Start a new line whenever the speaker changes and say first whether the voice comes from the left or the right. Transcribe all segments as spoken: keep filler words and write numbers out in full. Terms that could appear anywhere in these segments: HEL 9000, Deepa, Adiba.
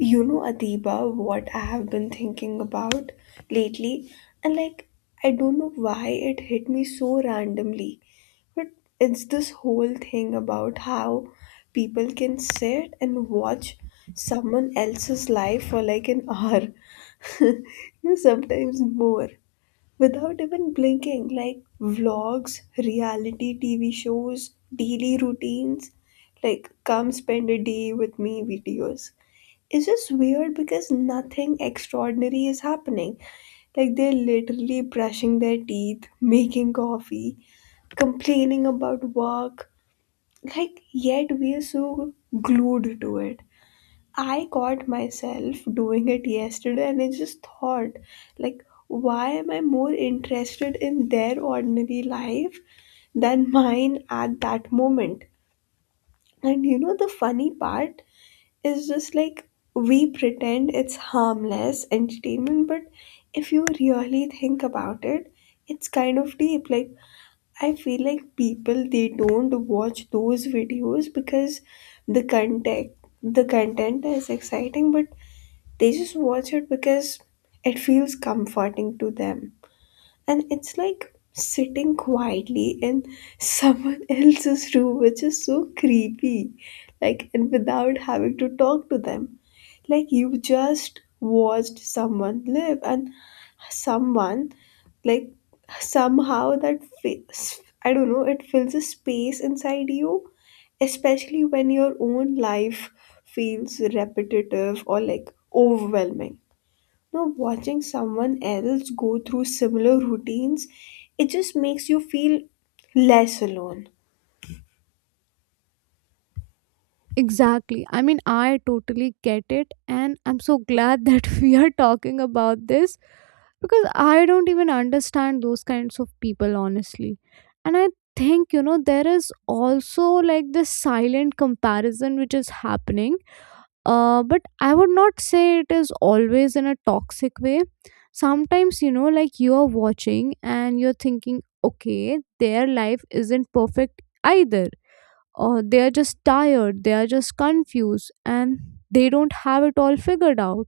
left: You know, Adiba, what I have been thinking about lately, and like, I don't know why it hit me so randomly, but it's this whole thing about how people can sit and watch someone else's life for like an hour, you know, sometimes more, without even blinking, like vlogs, reality T V shows, daily routines, like, come spend a day with me videos. It's just weird because nothing extraordinary is happening. Like, they're literally brushing their teeth, making coffee, complaining about work. Like, yet we are so glued to it. I caught myself doing it yesterday and I just thought, like, why am I more interested in their ordinary life than mine at that moment? And you know the funny part? Is just like we pretend it's harmless entertainment, but if you really think about it, it's kind of deep. Like, I feel like people, they don't watch those videos because the content the content is exciting, but they just watch it because it feels comforting to them. And it's like sitting quietly in someone else's room, which is so creepy. Like, and without having to talk to them, like, you just watched someone live and someone like somehow that fills, I don't know, it fills a space inside you, especially when your own life feels repetitive or like overwhelming. Now watching someone else go through similar routines, it just makes you feel less alone.
right: Exactly. I mean, I totally get it, and I'm so glad that we are talking about this because I don't even understand those kinds of people, honestly. And I think, you know, there is also like this silent comparison which is happening, uh, but I would not say it is always in a toxic way. Sometimes, you know, like you're watching and you're thinking, okay, their life isn't perfect either, uh, they are just tired, they are just confused, and they don't have it all figured out.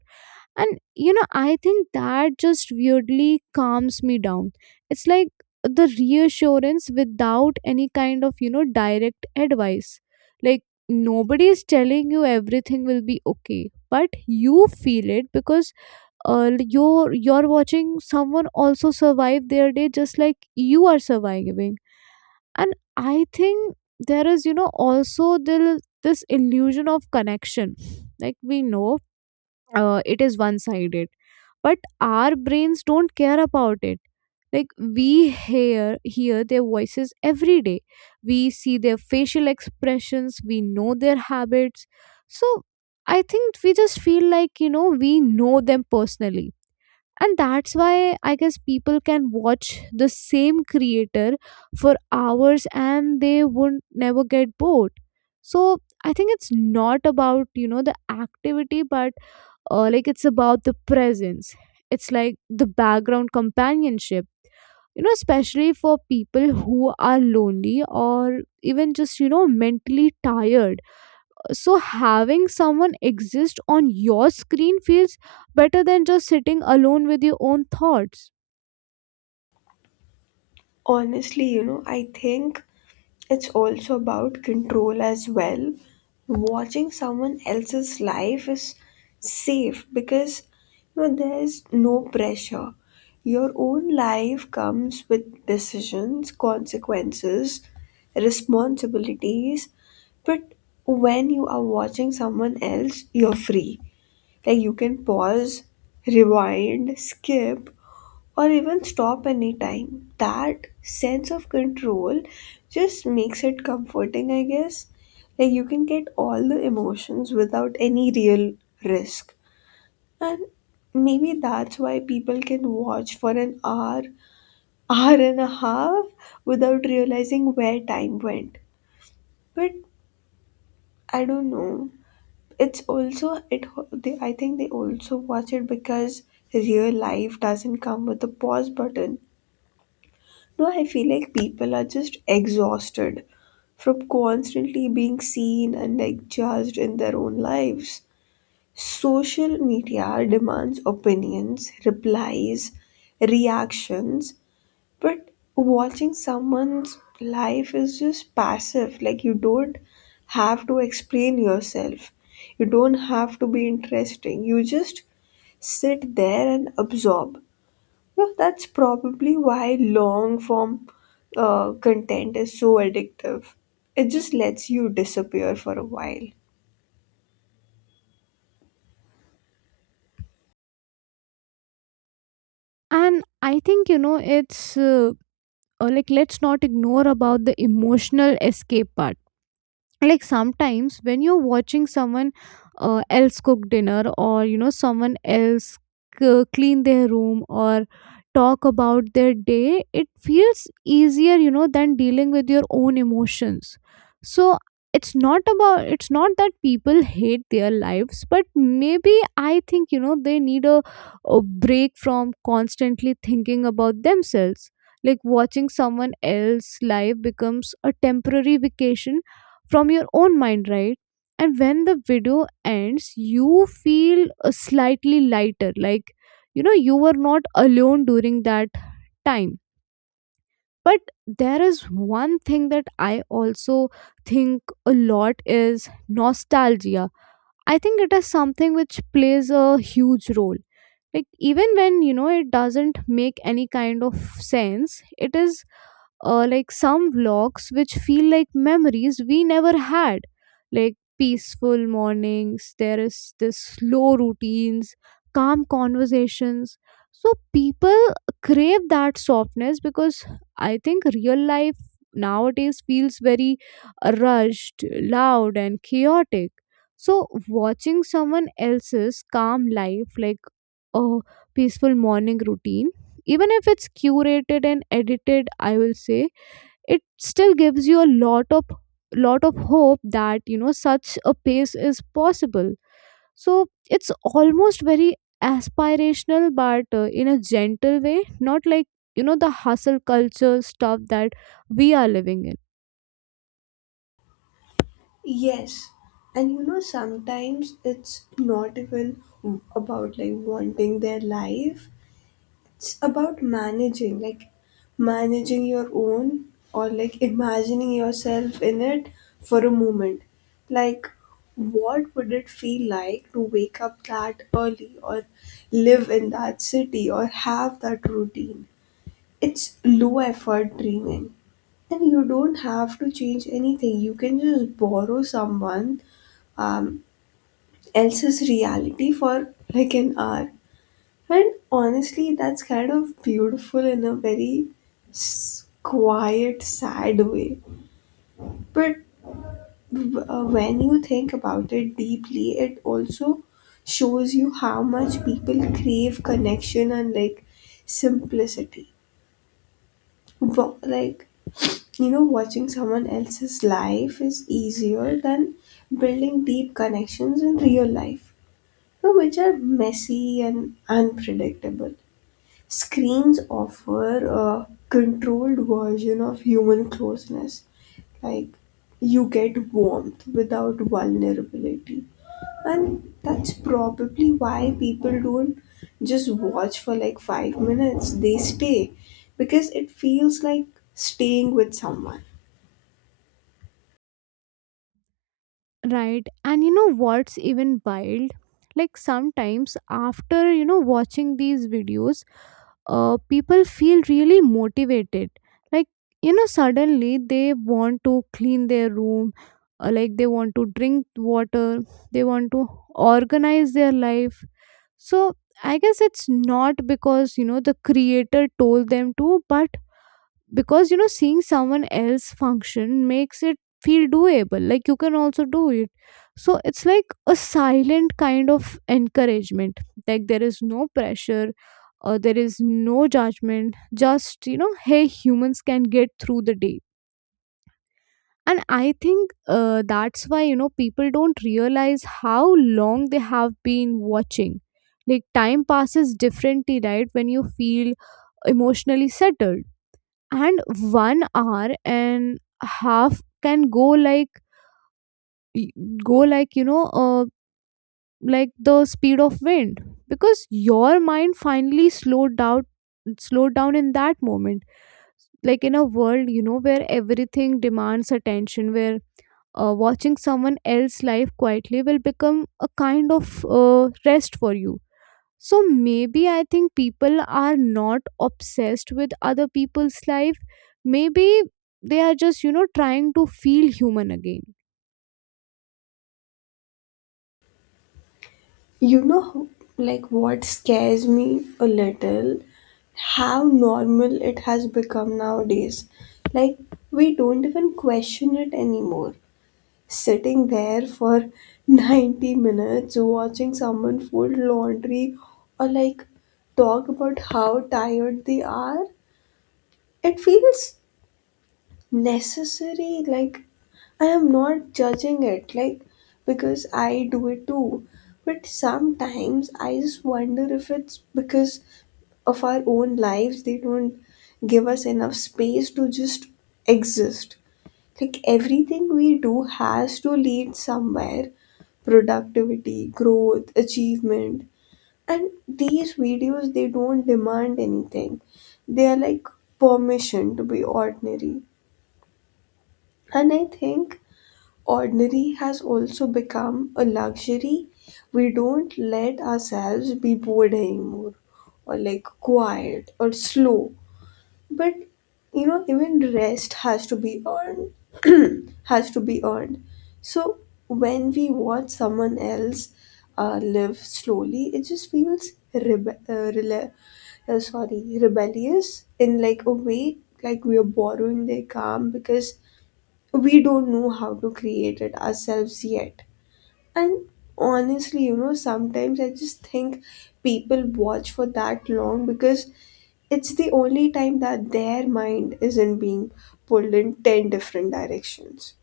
right: And you know, I think that just weirdly calms me down. It's like the reassurance without any kind of, you know, direct advice. Like nobody is telling you everything will be okay, but you feel it because uh, you're you're watching someone also survive their day, just like you are surviving. And I think there is, you know, also the, this illusion of connection. Like we know, uh, it is one sided, but our brains don't care about it. Like we hear hear their voices every day, we see their facial expressions, we know their habits. So I think we just feel like, you know, we know them personally. And that's why, I guess, people can watch the same creator for hours, and they won't never get bored. So I think it's not about, you know, the activity, but uh, like it's about the presence. It's like the background companionship, you know, especially for people who are lonely or even just, you know, mentally tired. So having someone exist on your screen feels better than just sitting alone with your own thoughts.
left: Honestly, you know, I think it's also about control as well. Watching someone else's life is safe because you know there's no pressure. Your own life comes with decisions, consequences, responsibilities, but when you are watching someone else, you're free. Like, you can pause, rewind, skip, or even stop anytime. That sense of control just makes it comforting, I guess. Like, you can get all the emotions without any real risk. And maybe that's why people can watch for an hour, hour and a half without realizing where time went. But I don't know. It's also it. They, I think they also watch it because real life doesn't come with a pause button. No, I feel like people are just exhausted from constantly being seen and like judged in their own lives. Social media demands opinions, replies, reactions, but watching someone's life is just passive. Like, you don't have to explain yourself, you don't have to be interesting. You just sit there and absorb. Well, that's probably why long form uh, content is so addictive. It just lets you disappear for a while.
right: And I think, you know, it's uh, uh, like, let's not ignore about the emotional escape part. Like sometimes when you're watching someone uh, else cook dinner, or, you know, someone else c- clean their room, or talk about their day, it feels easier, you know, than dealing with your own emotions. So it's not about it's not that people hate their lives, but maybe I think, you know, they need a, a break from constantly thinking about themselves. Like watching someone else's life becomes a temporary vacation from your own mind, right? And when the video ends, you feel uh, slightly lighter, like, you know, you were not alone during that time. But there is one thing that I also think a lot is nostalgia. I think it is something which plays a huge role, like even when, you know, it doesn't make any kind of sense. It is uh, like some vlogs which feel like memories we never had, like peaceful mornings, there is this slow routines, calm conversations. So people crave that softness because I think real life nowadays feels very rushed, loud, and chaotic. So watching someone else's calm life, like a peaceful morning routine, even if it's curated and edited, I will say, it still gives you a lot of lot of hope that, you know, such a pace is possible. So it's almost very aspirational, but uh, in a gentle way, not like, you know, the hustle culture stuff that we are living in.
left: Yes. And you know, sometimes it's not even about like wanting their life, it's about managing like managing your own, or like imagining yourself in it for a moment, like, what would it feel like to wake up that early or live in that city or have that routine? It's low effort dreaming, and you don't have to change anything, you can just borrow someone um, else's reality for like an hour. And honestly, that's kind of beautiful in a very s- quiet, sad way. But w- uh, when you think about it deeply, it also shows you how much people crave connection and like simplicity. Wa- Like, you know, watching someone else's life is easier than building deep connections in real life, you know, which are messy and unpredictable. Screens offer a controlled version of human closeness. Like, you get warmth without vulnerability. And that's probably why people don't just watch for like five minutes, they stay because it feels like staying with someone.
right: Right. And you know what's even wild? Like sometimes after, you know, watching these videos, uh, people feel really motivated. Like, you know, suddenly they want to clean their room, uh, like they want to drink water, they want to organize their life. So I guess it's not because, you know, the creator told them to, but because, you know, seeing someone else function makes it feel doable, like you can also do it. So it's like a silent kind of encouragement. Like there is no pressure, uh, there is no judgment, just, you know, hey, humans can get through the day. And I think, uh, that's why, you know, people don't realize how long they have been watching. Like time passes differently, right, when you feel emotionally settled. And one hour and half can go like, y- go like, you know, uh, like the speed of wind, because your mind finally slowed down slowed down in that moment. Like in a world, you know, where everything demands attention, where uh, watching someone else's life quietly will become a kind of uh, rest for you. So maybe I think people are not obsessed with other people's life, maybe they are just, you know, trying to feel human again.
left: You know, how- like, what scares me a little how normal it has become nowadays. Like, we don't even question it anymore. Sitting there for ninety minutes watching someone fold laundry or like talk about how tired they are, it feels necessary. Like, I am not judging it, like, because I do it too. But sometimes I just wonder if it's because of our own lives, they don't give us enough space to just exist. Like, everything we do has to lead somewhere, productivity, growth, achievement. And these videos, they don't demand anything. They are like permission to be ordinary. And I think ordinary has also become a luxury. We don't let ourselves be bored anymore, or like quiet or slow. But you know, even rest has to be earned has to be earned. So when we watch someone else uh, live slowly, it just feels rebe- uh, rela- uh, sorry rebellious in like a way. Like, we are borrowing their calm because we don't know how to create it ourselves yet. And honestly, you know, sometimes I just think people watch for that long because it's the only time that their mind isn't being pulled in ten different directions.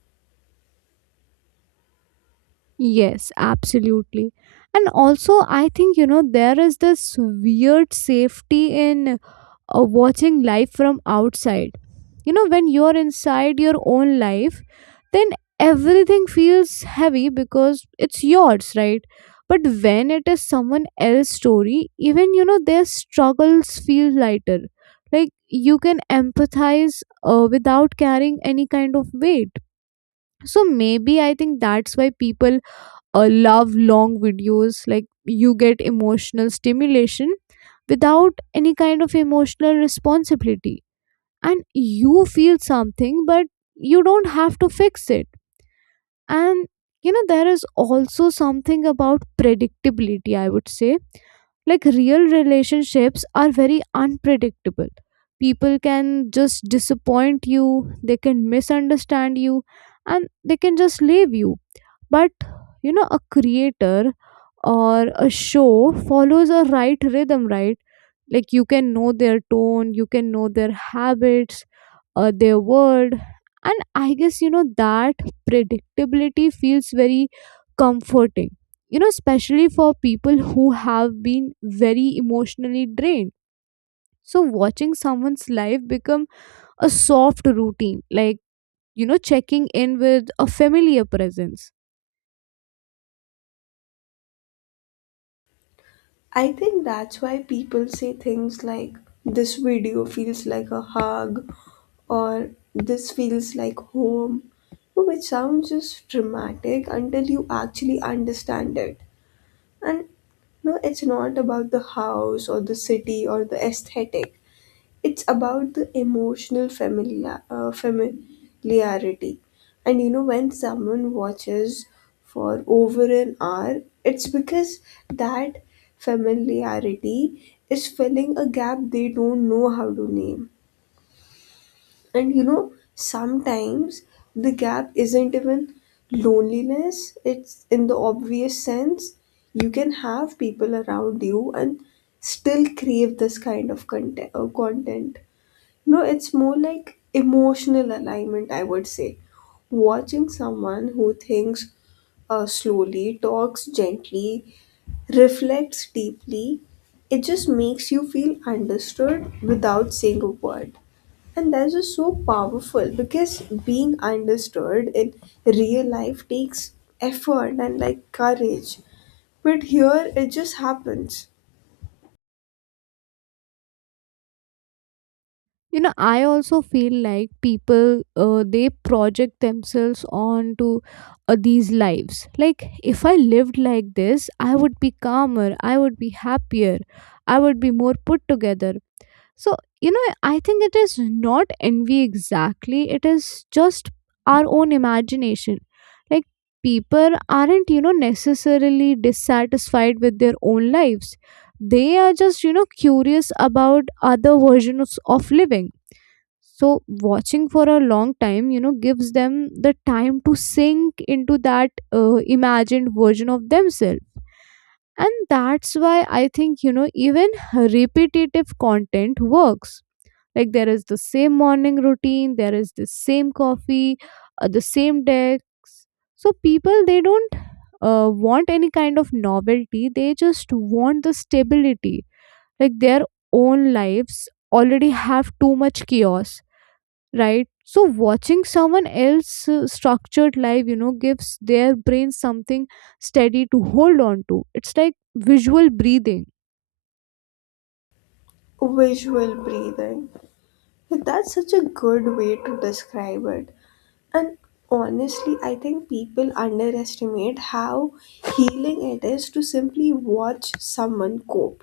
right: Yes, absolutely. And also I think, you know, there is this weird safety in uh, watching life from outside. You know, when you're inside your own life, then everything feels heavy because it's yours, right? But when it is someone else's story, even, you know, their struggles feel lighter. Like you can empathize uh, without carrying any kind of weight. So maybe I think that's why people uh, love long videos, like you get emotional stimulation without any kind of emotional responsibility, and you feel something but you don't have to fix it. And you know, there is also something about predictability, I would say. Like real relationships are very unpredictable. People can just disappoint you, they can misunderstand you, and they can just leave you. But, you know, a creator or a show follows a right rhythm, right? Like you can know their tone, you can know their habits, uh, their word. And I guess, you know, that predictability feels very comforting, you know, especially for people who have been very emotionally drained. So watching someone's life become a soft routine, like, you know, checking in with a familiar presence.
left: I think that's why people say things like, this video feels like a hug, or this feels like home, which sounds just dramatic until you actually understand it. And no, it's not about the house or the city or the aesthetic. It's about the emotional familiar, uh, familiarity. And you know, when someone watches for over an hour, it's because that familiarity is filling a gap they don't know how to name. And you know, sometimes the gap isn't even loneliness, it's in the obvious sense. You can have people around you and still crave this kind of content, uh, content. No, it's more like emotional alignment, I would say. Watching someone who thinks uh, slowly, talks gently, reflects deeply, it just makes you feel understood without saying a word. And that's just so powerful because being understood in real life takes effort and like courage. But here it just happens.
right: You know, I also feel like people, uh, they project themselves onto uh, these lives, like, if I lived like this, I would be calmer, I would be happier, I would be more put together. So, you know, I think it is not envy exactly, it is just our own imagination. Like people aren't, you know, necessarily dissatisfied with their own lives, they are just, you know, curious about other versions of living. So watching for a long time, you know, gives them the time to sink into that uh, imagined version of themselves. And that's why I think, you know, even repetitive content works. Like there is the same morning routine, there is the same coffee, uh, the same decks. So people, they don't uh, want any kind of novelty, they just want the stability. Like their own lives already have too much chaos, right? So watching someone else uh, structured life, you know, gives their brain something steady to hold on to. It's like visual breathing.
left: Visual breathing. That's such a good way to describe it. And honestly, I think people underestimate how healing it is to simply watch someone cope.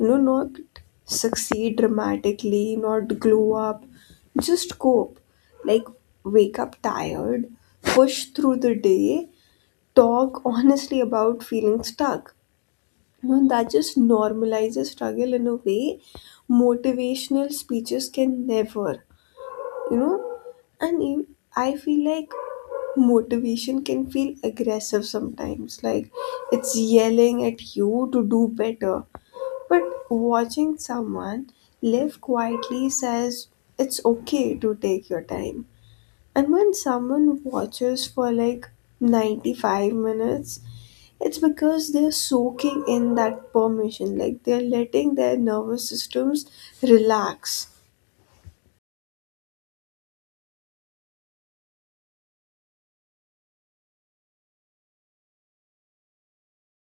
left: You know, not succeed dramatically, not glow up, just cope. Like, wake up tired, push through the day, talk honestly about feeling stuck. You know, that just normalizes struggle in a way motivational speeches can never, you know. and e- I feel like motivation can feel aggressive sometimes, like, it's yelling at you to do better. But watching someone live quietly says, it's okay to take your time. And when someone watches for like ninety-five minutes, it's because they're soaking in that permission, like they're letting their nervous systems relax.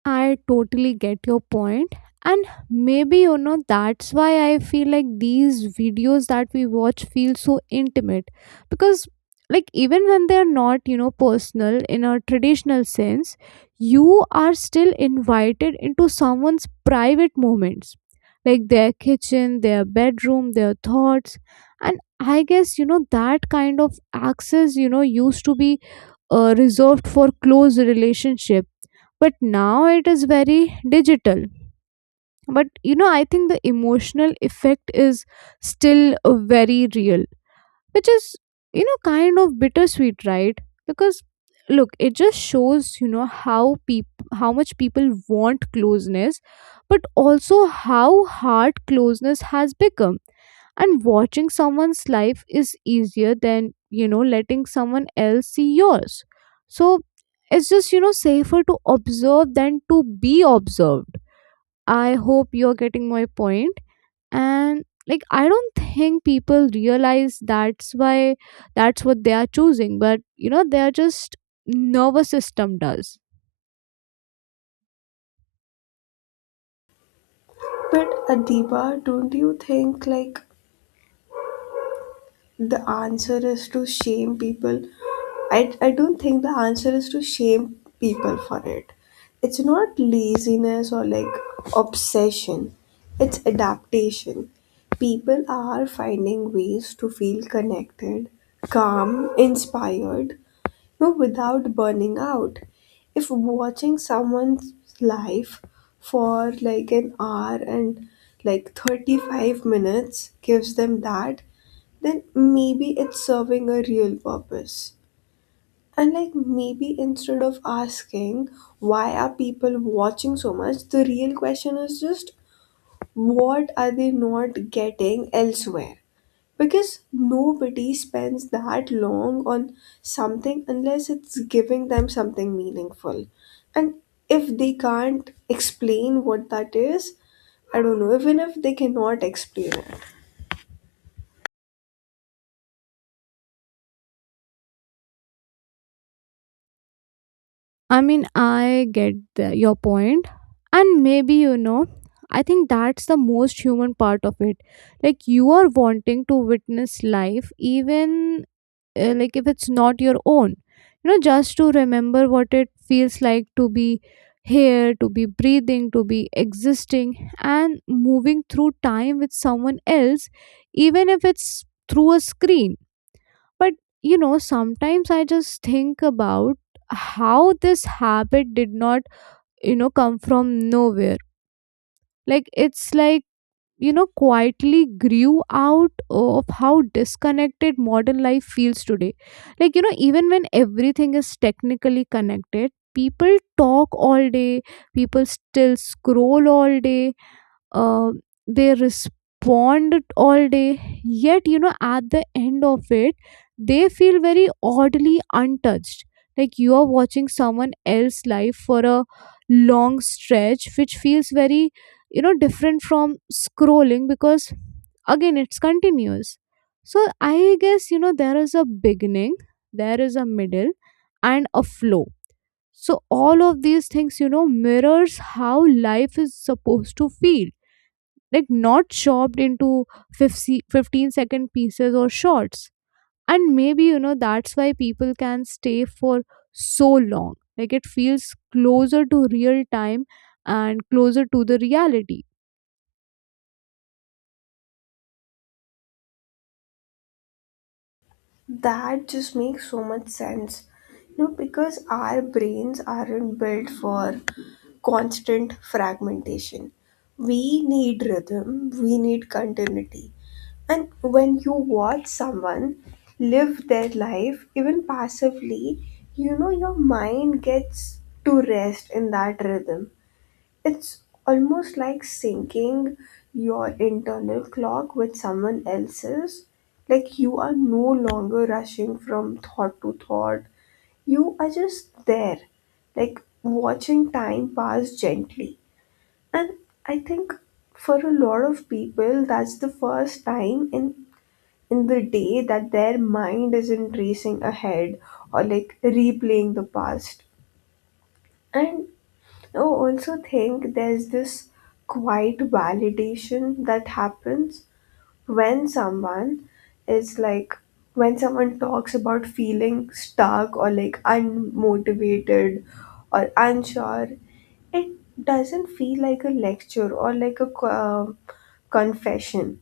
right: I totally get your point. And maybe, you know, that's why I feel like these videos that we watch feel so intimate. Because, like, even when they're not, you know, personal in a traditional sense, you are still invited into someone's private moments, like their kitchen, their bedroom, their thoughts. And I guess, you know, that kind of access, you know, used to be uh, reserved for close relationships, but now it is very digital. But you know, I think the emotional effect is still uh, very real, which is, you know, kind of bittersweet, right? Because look, it just shows, you know, how peop- how much people want closeness, but also how hard closeness has become. And watching someone's life is easier than, you know, letting someone else see yours. So it's just, you know, safer to observe than to be observed. I hope you're getting my point point. And like, I don't think people realize that's why that's what they are choosing, but you know, they are just, nervous system does.
left: But Adiba, don't you think like the answer is to shame people? I, I don't think the answer is to shame people for it. It's not laziness or like obsession, it's adaptation. People are finding ways to feel connected, calm, inspired, no, without burning out. If watching someone's life for like an hour and like thirty-five minutes gives them that, then maybe it's serving a real purpose. And like, maybe instead of asking why are people watching so much, the real question is just what are they not getting elsewhere? Because nobody spends that long on something unless it's giving them something meaningful. And if they can't explain what that is, I don't know, even if they cannot explain it.
right: I mean, I get the, your point. And maybe, you know, I think that's the most human part of it. Like, you are wanting to witness life, even uh, like if it's not your own. You know, just to remember what it feels like to be here, to be breathing, to be existing, and moving through time with someone else, even if it's through a screen. But you know, sometimes I just think about how this habit did not, you know, come from nowhere. Like it's like, you know, quietly grew out of how disconnected modern life feels today. Like, you know, even when everything is technically connected, people talk all day, people still scroll all day, uh, they respond all day, yet, you know at the end of it, they feel very oddly untouched. Like you are watching someone else's life for a long stretch, which feels very, you know different from scrolling because, again, it's continuous. So I guess, you know there is a beginning, there is a middle, and a flow. So all of these things, you know mirrors how life is supposed to feel. Like, not chopped into fifty, fifteen-second pieces or shots. And maybe, you know that's why people can stay for so long. Like, it feels closer to real time and closer to the reality.
left: That just makes so much sense. You know, because our brains aren't built for constant fragmentation. We need rhythm, we need continuity. And when you watch someone live their life, even passively, you know, your mind gets to rest in that rhythm. It's almost like syncing your internal clock with someone else's. Like, you are no longer rushing from thought to thought, you are just there, like watching time pass gently. And I think for a lot of people, that's the first time in in the day that their mind isn't racing ahead or like replaying the past. And I also think there's this quiet validation that happens when someone is like when someone talks about feeling stuck or like unmotivated or unsure, it doesn't feel like a lecture or like a co- um confession.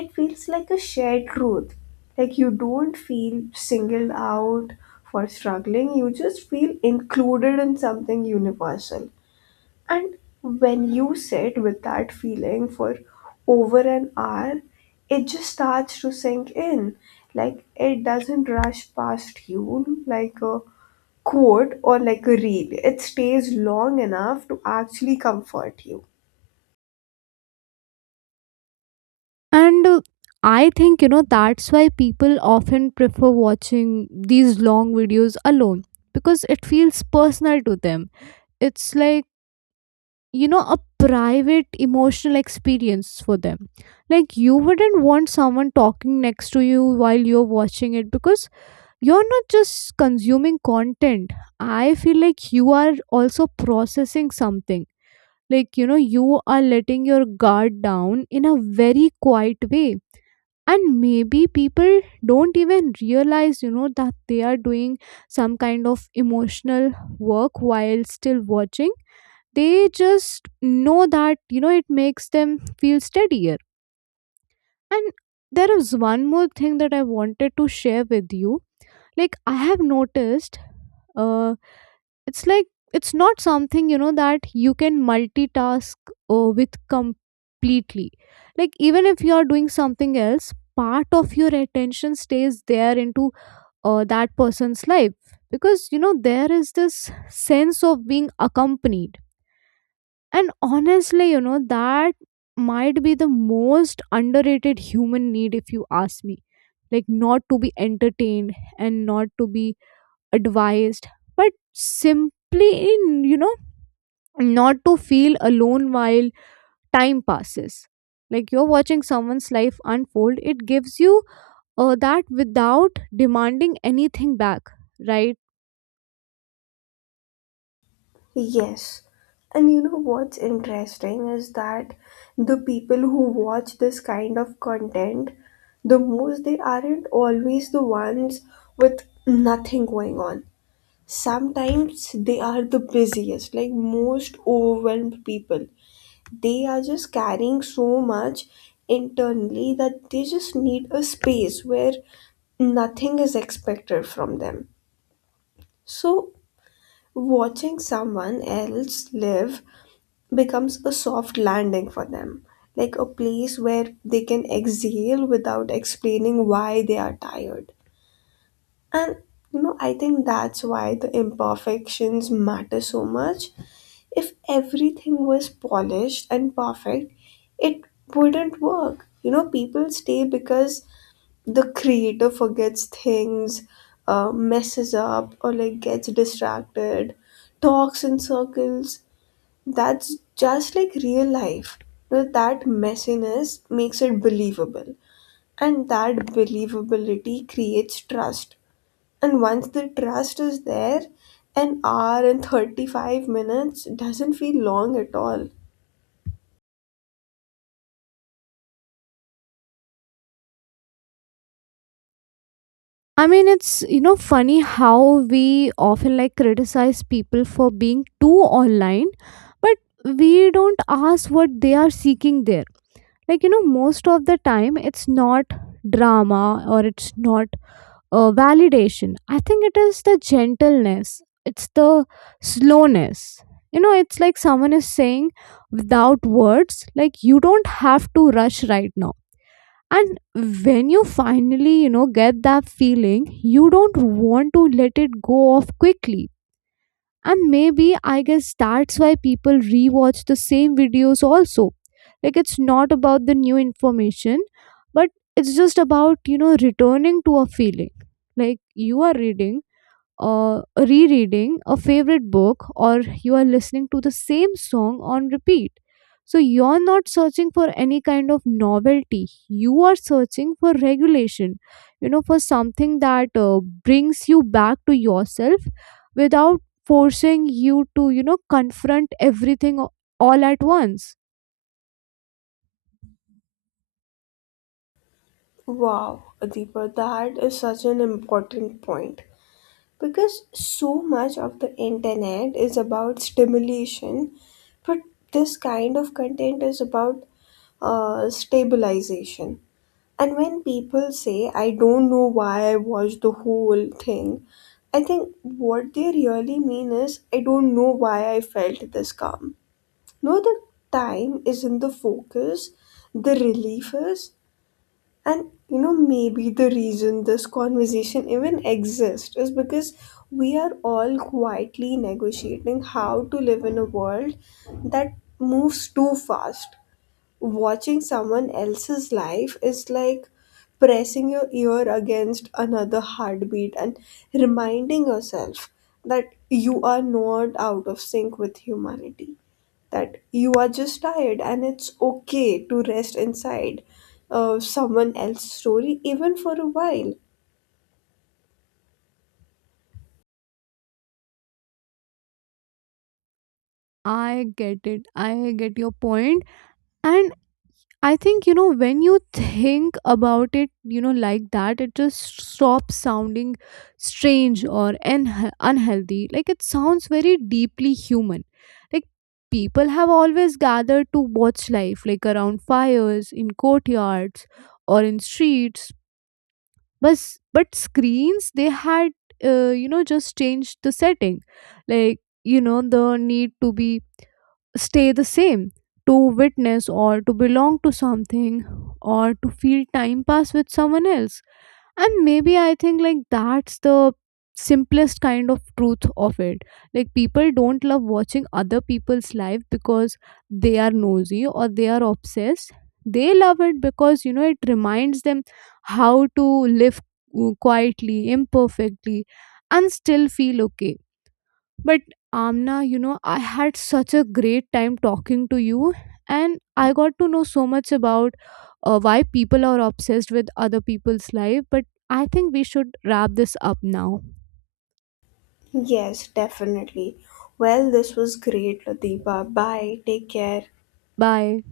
left: It feels like a shared truth. Like, you don't feel singled out for struggling, you just feel included in something universal. And when you sit with that feeling for over an hour, it just starts to sink in. Like, it doesn't rush past you like a quote or like a reel. It stays long enough to actually comfort you.
right: And uh, I think, you know that's why people often prefer watching these long videos alone, because it feels personal to them. It's like, you know a private emotional experience for them. Like, you wouldn't want someone talking next to you while you're watching it, because you're not just consuming content. I feel like you are also processing something. Like, you know you are letting your guard down in a very quiet way. And maybe people don't even realize, you know that they are doing some kind of emotional work while still watching. They just know that, you know it makes them feel steadier. And there is one more thing that I wanted to share with you. Like, I have noticed, uh it's like, it's not something, you know that you can multitask uh, with completely. Like, even if you are doing something else, part of your attention stays there into uh, that person's life, because, you know there is this sense of being accompanied. And honestly, you know, that might be the most underrated human need, if you ask me. Like, not to be entertained and not to be advised, but simply, in, you know, not to feel alone while time passes. Like, you're watching someone's life unfold, it gives you uh, that without demanding anything back, right?
left: Yes. And you know what's interesting is that the people who watch this kind of content the most, they aren't always the ones with nothing going on. Sometimes they are the busiest, like most overwhelmed people. They are just carrying so much internally that they just need a space where nothing is expected from them. So, watching someone else live becomes a soft landing for them, like a place where they can exhale without explaining why they are tired. And you know, I think that's why the imperfections matter so much. If everything was polished and perfect, it wouldn't work. You know, people stay because the creator forgets things, uh, messes up, or like gets distracted, talks in circles. That's just like real life. You know, that messiness makes it believable, and that believability creates trust. And once the trust is there, an hour and thirty-five minutes doesn't feel long at all.
right: I mean, it's, you know, funny how we often like criticize people for being too online, but we don't ask what they are seeking there. Like, you know, most of the time it's not drama or it's not uh, validation. I think it is the gentleness, it's the slowness. You know, it's like someone is saying without words, like, you don't have to rush right now. And when you finally, you know get that feeling, you don't want to let it go off quickly. And maybe, I guess that's why people rewatch the same videos also. Like, it's not about the new information, but it's just about, you know returning to a feeling. Like, you are reading uh, rereading a favorite book, or you are listening to the same song on repeat. So you're not searching for any kind of novelty. You are searching for regulation, you know, for something that uh, brings you back to yourself without forcing you to, you know, confront everything a- all at once.
left: Wow, Deepa, that is such an important point. Because so much of the internet is about stimulation, but this kind of content is about uh, stabilization. And when people say, I don't know why I watched the whole thing, I think what they really mean is, I don't know why I felt this calm. No, the time is not the focus, the relievers, and you know, maybe the reason this conversation even exists is because we are all quietly negotiating how to live in a world that moves too fast. Watching someone else's life is like pressing your ear against another heartbeat and reminding yourself that you are not out of sync with humanity, that you are just tired and it's okay to rest inside uh, someone else's story even for a while.
right: I get it. I get your point. And I think, you know, when you think about it, you know, like that, it just stops sounding strange or un- unhealthy. Like, it sounds very deeply human. Like, people have always gathered to watch life, like around fires, in courtyards, or in streets. But, but screens, they had, uh, you know, just changed the setting. Like, you know, the need to be stay the same, to witness, or to belong to something, or to feel time pass with someone else. And maybe I think, like, that's the simplest kind of truth of it. Like, people don't love watching other people's life because they are nosy or they are obsessed. They love it because, you know, it reminds them how to live, uh, quietly, imperfectly, and still feel okay. But Amna, you know, I had such a great time talking to you, and I got to know so much about uh, why people are obsessed with other people's life. But I think we should wrap this up now.
left: Yes, definitely. Well, this was great, ladiba, bye, take care.
right: Bye.